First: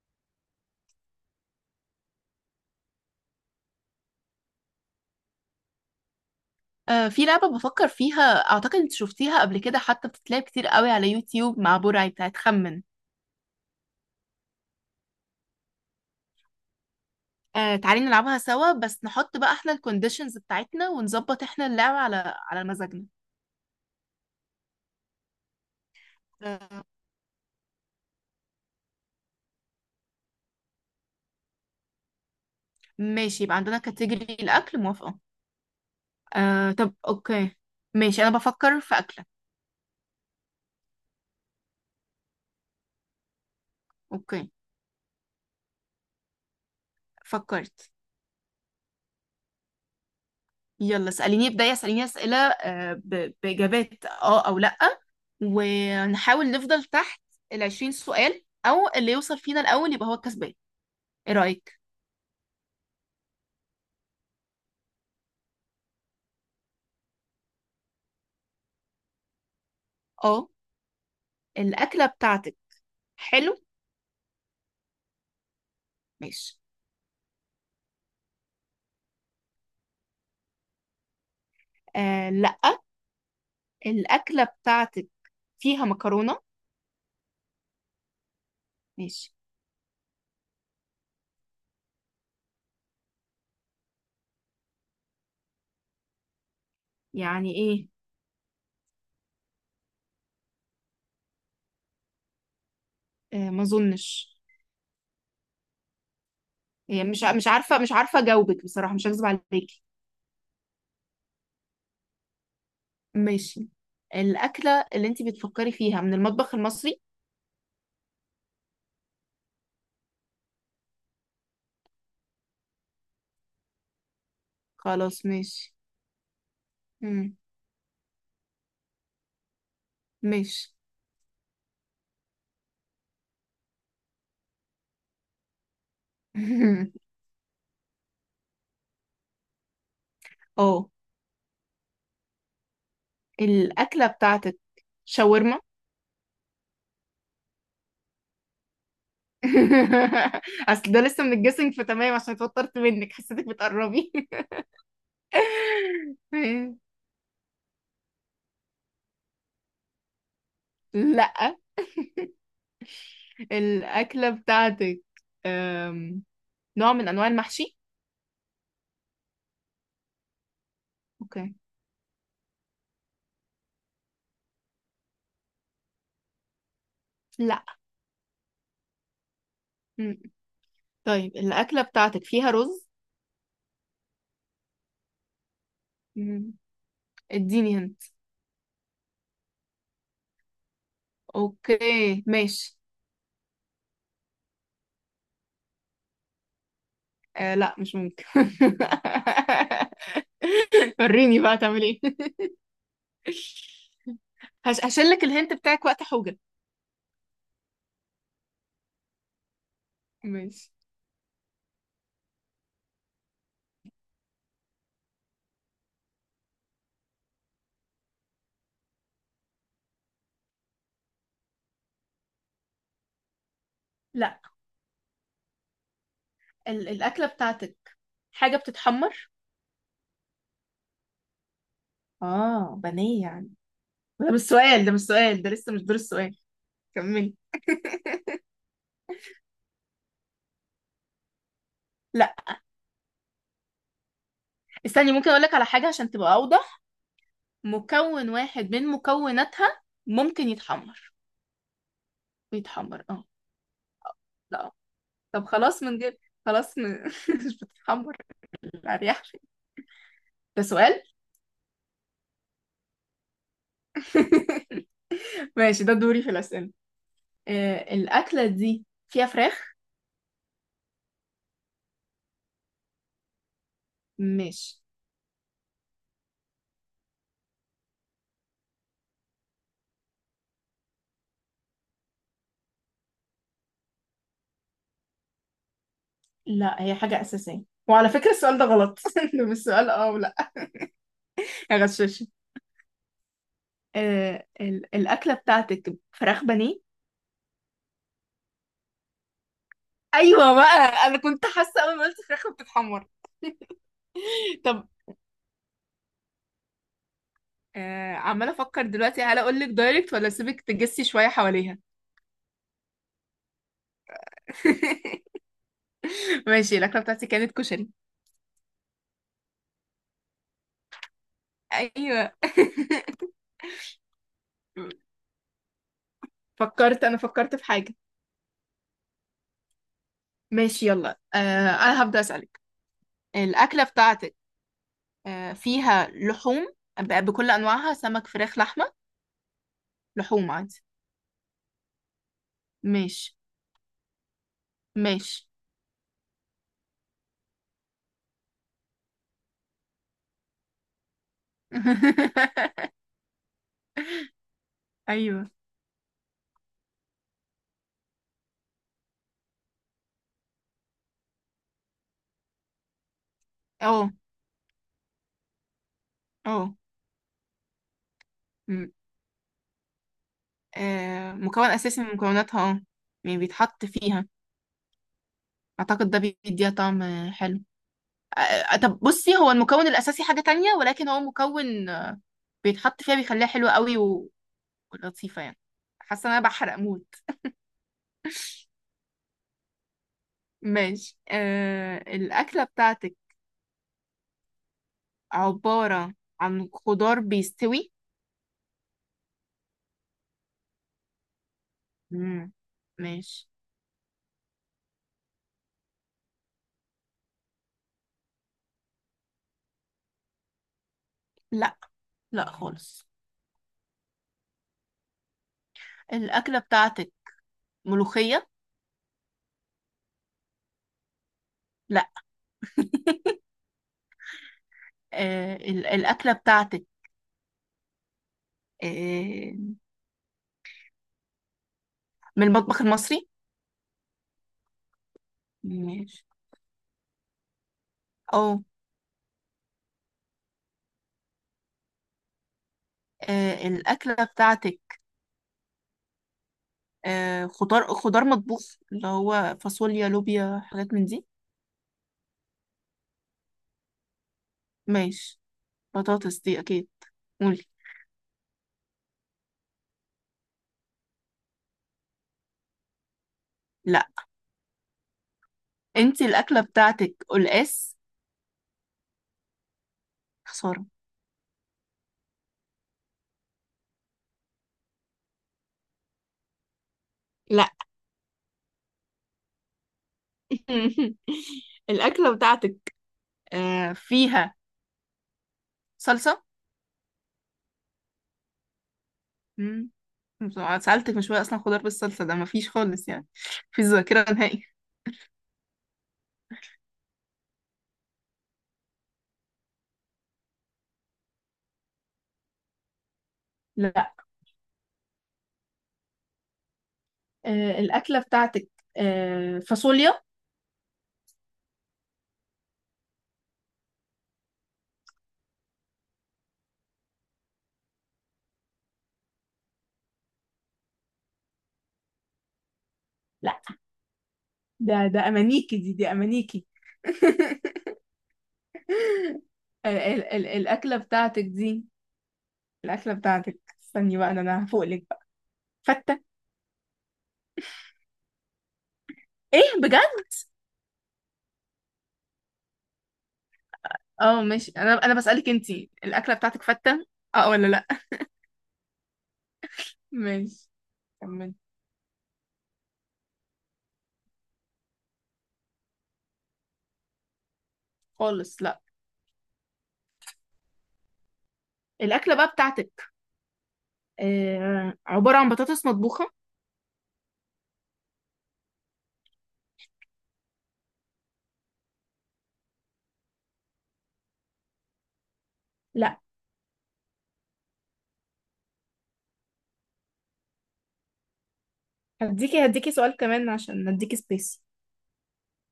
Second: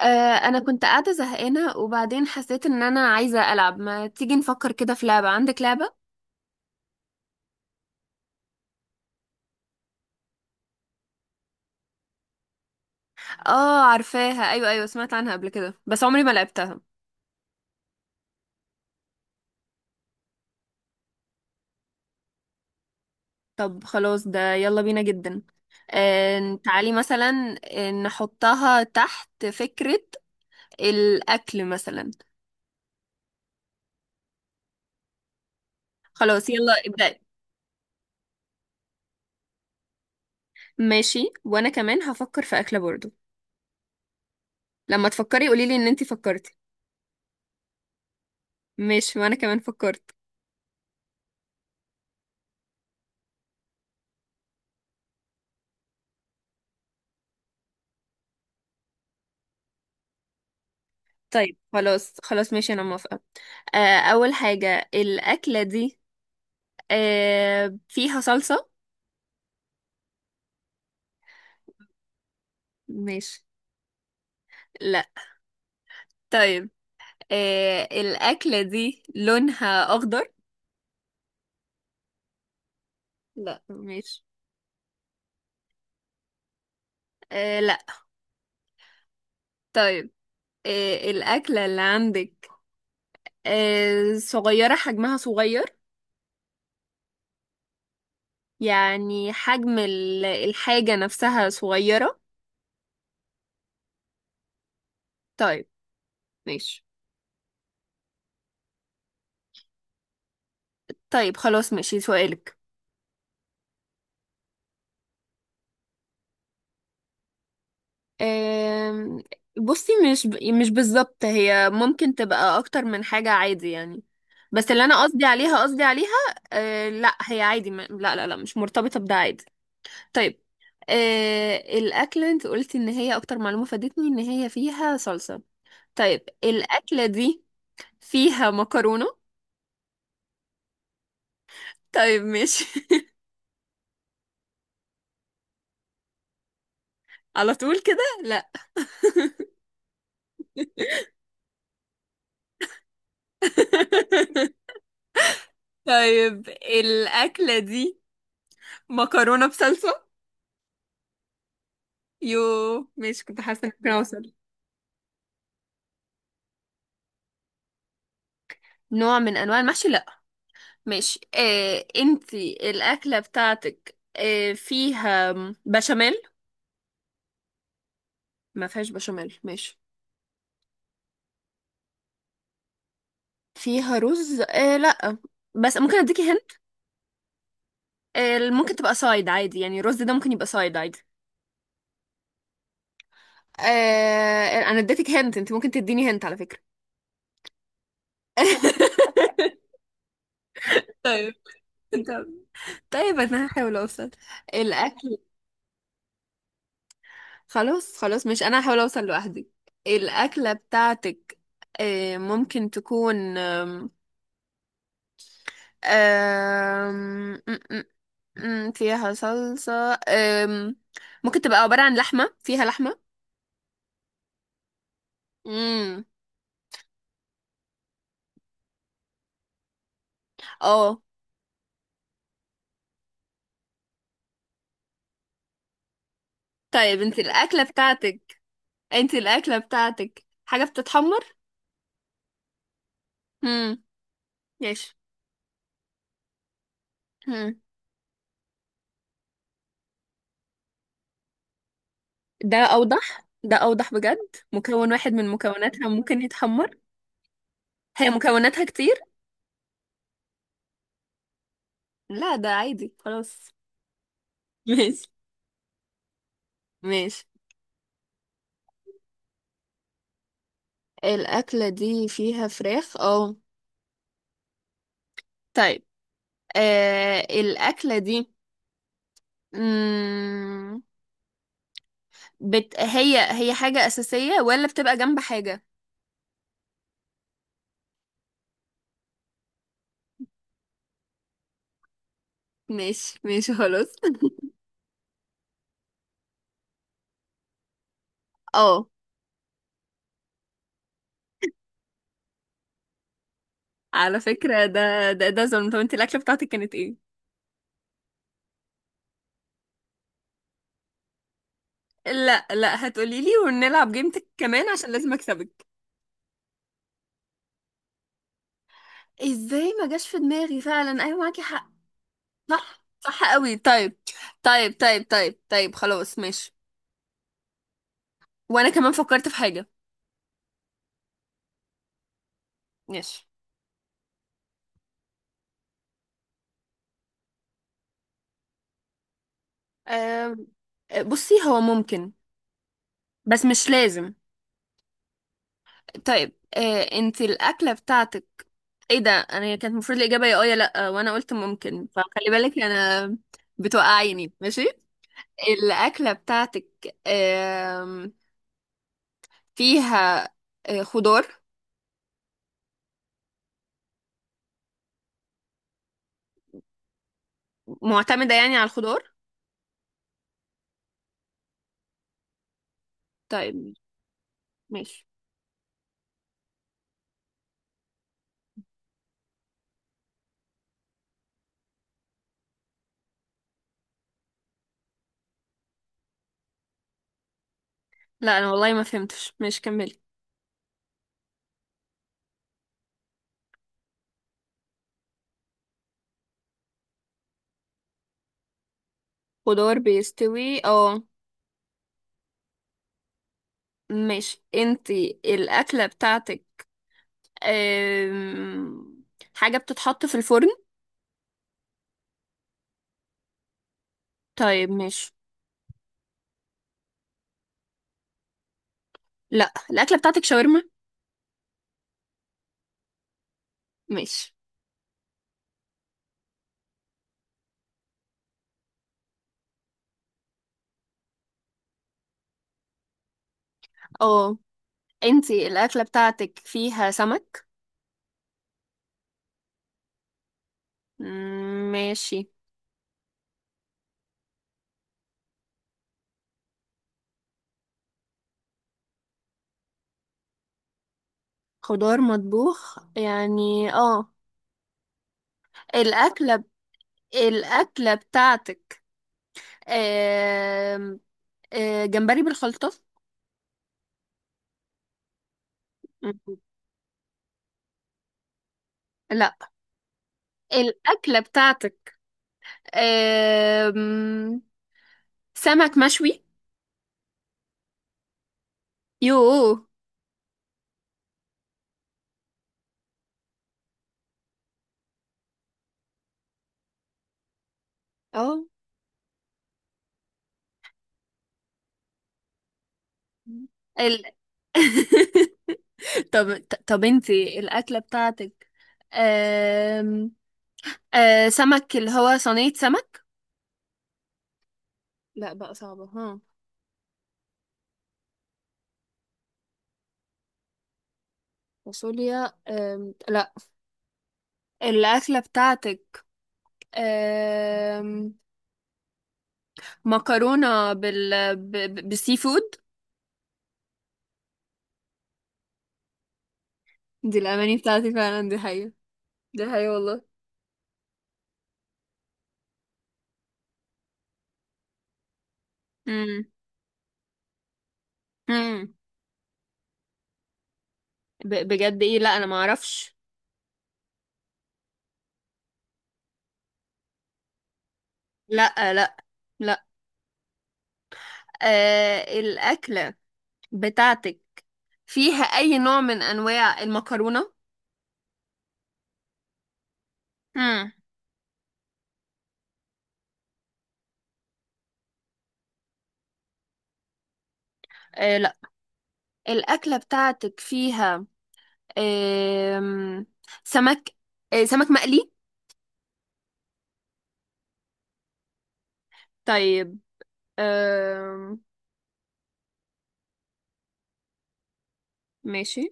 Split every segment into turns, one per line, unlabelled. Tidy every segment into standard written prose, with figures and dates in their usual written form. آه، انا كنت قاعده زهقانه وبعدين حسيت ان انا عايزه العب، ما تيجي نفكر كده في لعبه؟ عندك لعبه؟
في لعبة بفكر فيها. أعتقد أنت شفتيها قبل كده، حتى بتتلعب كتير قوي على يوتيوب مع برعي، بتاعت خمن.
اه عارفاها، ايوه ايوه سمعت عنها قبل كده، بس عمري ما لعبتها.
تعالي نلعبها سوا، بس نحط بقى احنا الكونديشنز بتاعتنا ونظبط احنا اللعبة على مزاجنا.
طب خلاص، ده يلا بينا جدا.
آه،
تعالي مثلا نحطها تحت فكره. الاكل مثلا.
ماشي، يبقى عندنا كاتيجوري الأكل، موافقة.
خلاص يلا
طب
ابدأي.
أوكي. ماشي، أنا بفكر في أكلة.
ماشي، وانا كمان هفكر في اكله برضو.
أوكي.
لما تفكري قوليلي ان انتي فكرتي.
فكرت.
ماشي، وانا كمان فكرت.
يلا اسأليني، ابدأي اسأليني أسئلة بإجابات اه أو لأ، ونحاول نفضل تحت 20 سؤال، أو اللي يوصل فينا الأول يبقى هو الكسبان. ايه
طيب
رأيك؟
خلاص ماشي، انا موافقه. اول حاجة، الاكلة دي فيها صلصة؟
اه. الأكلة بتاعتك؟
ماشي.
حلو.
لا؟
ماشي.
طيب. الاكلة دي لونها اخضر؟
آه لأ.
لا، ماشي.
الأكلة بتاعتك فيها مكرونة؟
لا؟
ماشي.
طيب. الاكلة اللي عندك صغيرة، حجمها صغير؟
يعني ايه؟
يعني حجم الحاجة نفسها صغيرة.
آه ما اظنش.
طيب، ماشي.
هي مش عارفة، مش عارفة اجاوبك، بصراحة مش هكذب عليكي.
طيب خلاص ماشي، سؤالك.
ماشي. الأكلة اللي انتي بتفكري فيها من المطبخ المصري؟
آم، بصي، مش ب... يعني مش بالظبط، هي ممكن تبقى اكتر من حاجة عادي يعني، بس اللي انا
خلاص
قصدي عليها.
ماشي.
قصدي عليها آه لا،
مم.
هي عادي ما... لا، مش مرتبطة بده، عادي. طيب.
ماشي.
آه، الاكل، انت قلتي ان هي اكتر معلومة فادتني ان هي فيها صلصة. طيب الاكلة دي فيها مكرونة؟
اه.
طيب، ماشي.
الأكلة بتاعتك شاورما؟
على طول كده؟ لا.
اصل ده لسه من الجيسنج فتمام، عشان اتوترت منك، حسيتك بتقربي.
طيب الأكلة دي مكرونة بصلصة؟
لا.
يو. ماشي، كنت حاسة انك ممكن
الأكلة
اوصل.
بتاعتك، أم، نوع من أنواع المحشي؟
نوع من انواع المحشي؟ لا. ماشي،
اوكي.
إيه انتي، الاكله بتاعتك إيه، فيها بشاميل؟
لا.
ما فيهاش بشاميل، ماشي.
مم. طيب الأكلة بتاعتك فيها رز؟
فيها رز؟ إيه لا، بس ممكن اديكي هنت.
مم. اديني هنت.
إيه، ممكن تبقى سايد عادي يعني، الرز ده ممكن يبقى سايد عادي.
اوكي ماشي.
إيه، انا اديتك هنت، انت ممكن تديني هنت على فكره.
أه لا، مش ممكن.
طيب.
وريني بقى تعمل ايه.
طب. طيب انا هحاول اوصل
هش، هشيل
الاكل.
لك الهنت بتاعك وقت حوجة.
خلاص خلاص، مش انا هحاول اوصل لوحدي. الاكله
ماشي.
بتاعتك إيه، ممكن تكون أم... م- م- فيها صلصة، ممكن تبقى عبارة عن لحمة، فيها لحمة؟
لا.
امم
الأكلة بتاعتك حاجة بتتحمر؟
اه.
اه، بانيه يعني. ده مش سؤال، ده مش سؤال، ده لسه مش دور السؤال.
طيب، انت
كملي.
الأكلة بتاعتك، انت الأكلة بتاعتك حاجة بتتحمر؟
لا.
امم ماشي.
استني، ممكن اقول لك على حاجه عشان تبقى اوضح.
مم.
مكون واحد من مكوناتها ممكن يتحمر.
ده
بيتحمر اه.
أوضح، ده أوضح بجد،
لا.
مكون واحد من
طب خلاص
مكوناتها
من غير،
ممكن يتحمر.
خلاص مش
هي
بتتحمر.
مكوناتها كتير.
الارياح فين؟ ده سؤال.
لا ده عادي خلاص. ماشي،
ماشي، ده دوري في الاسئله.
ماشي.
آه، الاكله دي فيها فراخ؟
الأكلة دي فيها فراخ؟ اه.
ماشي.
طيب. آه الأكلة دي مم... هي حاجة أساسية ولا بتبقى جنب حاجة؟
لا، هي حاجه اساسيه. وعلى فكره السؤال ده غلط، ده مش سؤال اه ولا. هغششك.
ماشي، ماشي خلاص.
الاكله بتاعتك فراخ بانيه.
اه،
ايوه بقى، انا كنت حاسه اول ما قلت فراخ بتتحمر.
على فكرة،
طب،
ده ظلم. طب انت الأكلة بتاعتك كانت ايه؟
آه عمالة أفكر دلوقتي، هل أقول لك دايركت ولا أسيبك تجسي شوية حواليها.
لا لا، هتقولي لي ونلعب جيمتك كمان عشان لازم أكسبك.
ماشي، الأكلة بتاعتي كانت كشري.
ازاي ما جاش في دماغي فعلا؟ ايوه معاكي حق.
أيوه.
صح صح قوي. طيب. طيب طيب طيب طيب، خلاص ماشي.
فكرت، أنا فكرت في حاجة.
وانا كمان فكرت في حاجة.
ماشي، يلا أنا هبدأ أسألك.
ماشي.
الأكلة بتاعتك فيها لحوم، بكل أنواعها، سمك فراخ لحمة.
أم...
لحوم عادي.
بصي هو ممكن،
ماشي.
بس مش لازم.
ماشي.
طيب، انت الاكله بتاعتك، ايه ده؟ انا كانت المفروض الاجابه يا اه يا لا، وانا قلت ممكن، فخلي بالك انا بتوقعيني. ماشي.
أيوه.
الاكله بتاعتك فيها خضار؟
أه. أه.
معتمده يعني على
م-
الخضار؟
مكون أساسي من مكوناتها أه، يعني
طيب،
بيتحط فيها.
ماشي.
أعتقد ده بيديها طعم. حلو. طب بصي، هو المكون الأساسي حاجة تانية، ولكن هو مكون بيتحط فيها بيخليها حلوة قوي ولطيفة يعني. حاسة إن أنا بحرق موت.
لا انا والله ما فهمتش، ماشي كملي.
ماشي. الأكلة بتاعتك عبارة عن خضار بيستوي.
خضار بيستوي؟ اه،
مم. ماشي.
ماشي. انت الاكله بتاعتك آم، حاجه بتتحط في الفرن؟
لا، لا خالص.
طيب، ماشي.
الأكلة بتاعتك ملوخية؟
لا، الاكله بتاعتك شاورما؟
لا.
ماشي.
الأكلة بتاعتك آه من المطبخ المصري.
اه، انتي الأكلة
ماشي.
بتاعتك فيها سمك؟
أو.
ماشي.
الأكلة بتاعتك خضار مطبوخ، اللي هو فاصوليا لوبيا حاجات من دي.
خضار مطبوخ يعني؟ اه،
ماشي.
الأكلة
بطاطس
ب...
دي اكيد. قولي.
الأكلة بتاعتك آم، جمبري بالخلطة؟
لا. انت
مم.
الاكله بتاعتك قلقاس.
لا.
خساره.
الأكلة بتاعتك آم، سمك مشوي؟
لا.
يوه.
الأكلة بتاعتك فيها صلصه.
اه
مم. سألتك من شوية أصلا، خضار بالصلصة ده مفيش خالص يعني، في
ال...
ذاكرة نهائي.
طب. طب انتي الأكلة بتاعتك أم... آه سمك اللي هو صينية سمك؟
لا.
لا بقى، صعبة ها.
الأكلة بتاعتك فاصوليا.
فاصوليا؟ لا. الأكلة بتاعتك آه مكرونة بالسي فود؟
لا. ده أمانيكي، دي أمانيكي.
دي الأماني بتاعتي فعلا، دي حقيقة، دي حقيقة
ال
والله.
ال ال الأكلة بتاعتك دي، الأكلة بتاعتك، استني بقى، ده أنا هفوق لك بقى. فتة.
مم. مم.
إيه بجد؟
بجد ايه، لا انا ما اعرفش.
اه ماشي، أنا بسألك، أنتي الأكلة بتاعتك فتة؟ اه ولا لأ؟
لا، لا. لا.
ماشي، كمل.
آه الأكلة بتاعتك فيها اي نوع من انواع المكرونة؟
خالص لأ.
مم.
الأكلة بقى بتاعتك عبارة عن بطاطس مطبوخة؟
آه لا. الأكلة بتاعتك فيها أم... سمك، سمك مقلي؟
لأ.
طيب. أم...
هديكي، هديكي سؤال كمان عشان نديكي سبيس.
ماشي.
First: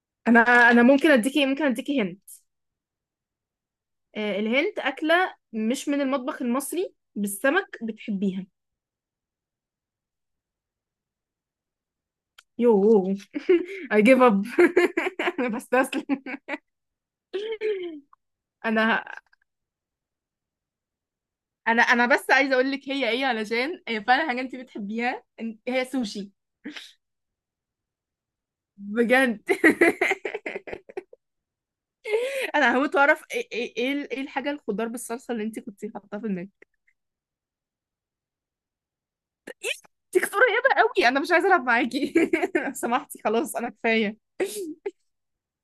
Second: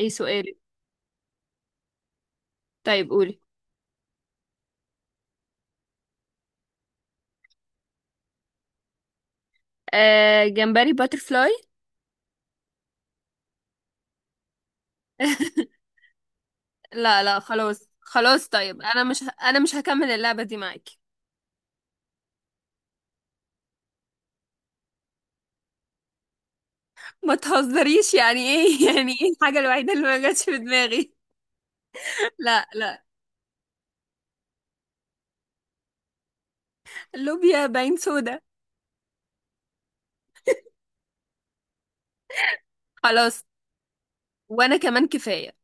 ايه
أنا
سؤالك؟
أنا ممكن أديكي، ممكن أديكي هنت.
طيب قولي.
الهنت، أكلة مش من المطبخ المصري بالسمك بتحبيها.
جمبري باترفلاي؟
يو. I give up. انا بستسلم.
لا لا خلاص خلاص، طيب انا
انا
مش ه... انا مش هكمل اللعبة دي معاكي.
انا بس عايزه اقول لك هي ايه، علشان هي فعلا حاجه انت بتحبيها. هي سوشي.
ما تهزريش، يعني ايه؟ يعني ايه
بجد.
الحاجة الوحيدة اللي ما جاتش في دماغي! لا
انا هموت
لا.
واعرف ايه، ايه، ايه، إيه الحاجه الخضار بالصلصه اللي انت كنتي حاطاها في المنيو.
اللوبيا باين سودا.
دي كانت قريبه قوي، انا مش عايزه العب معاكي. لو سمحتي،
خلاص،
خلاص انا كفايه.
وانا كمان كفاية.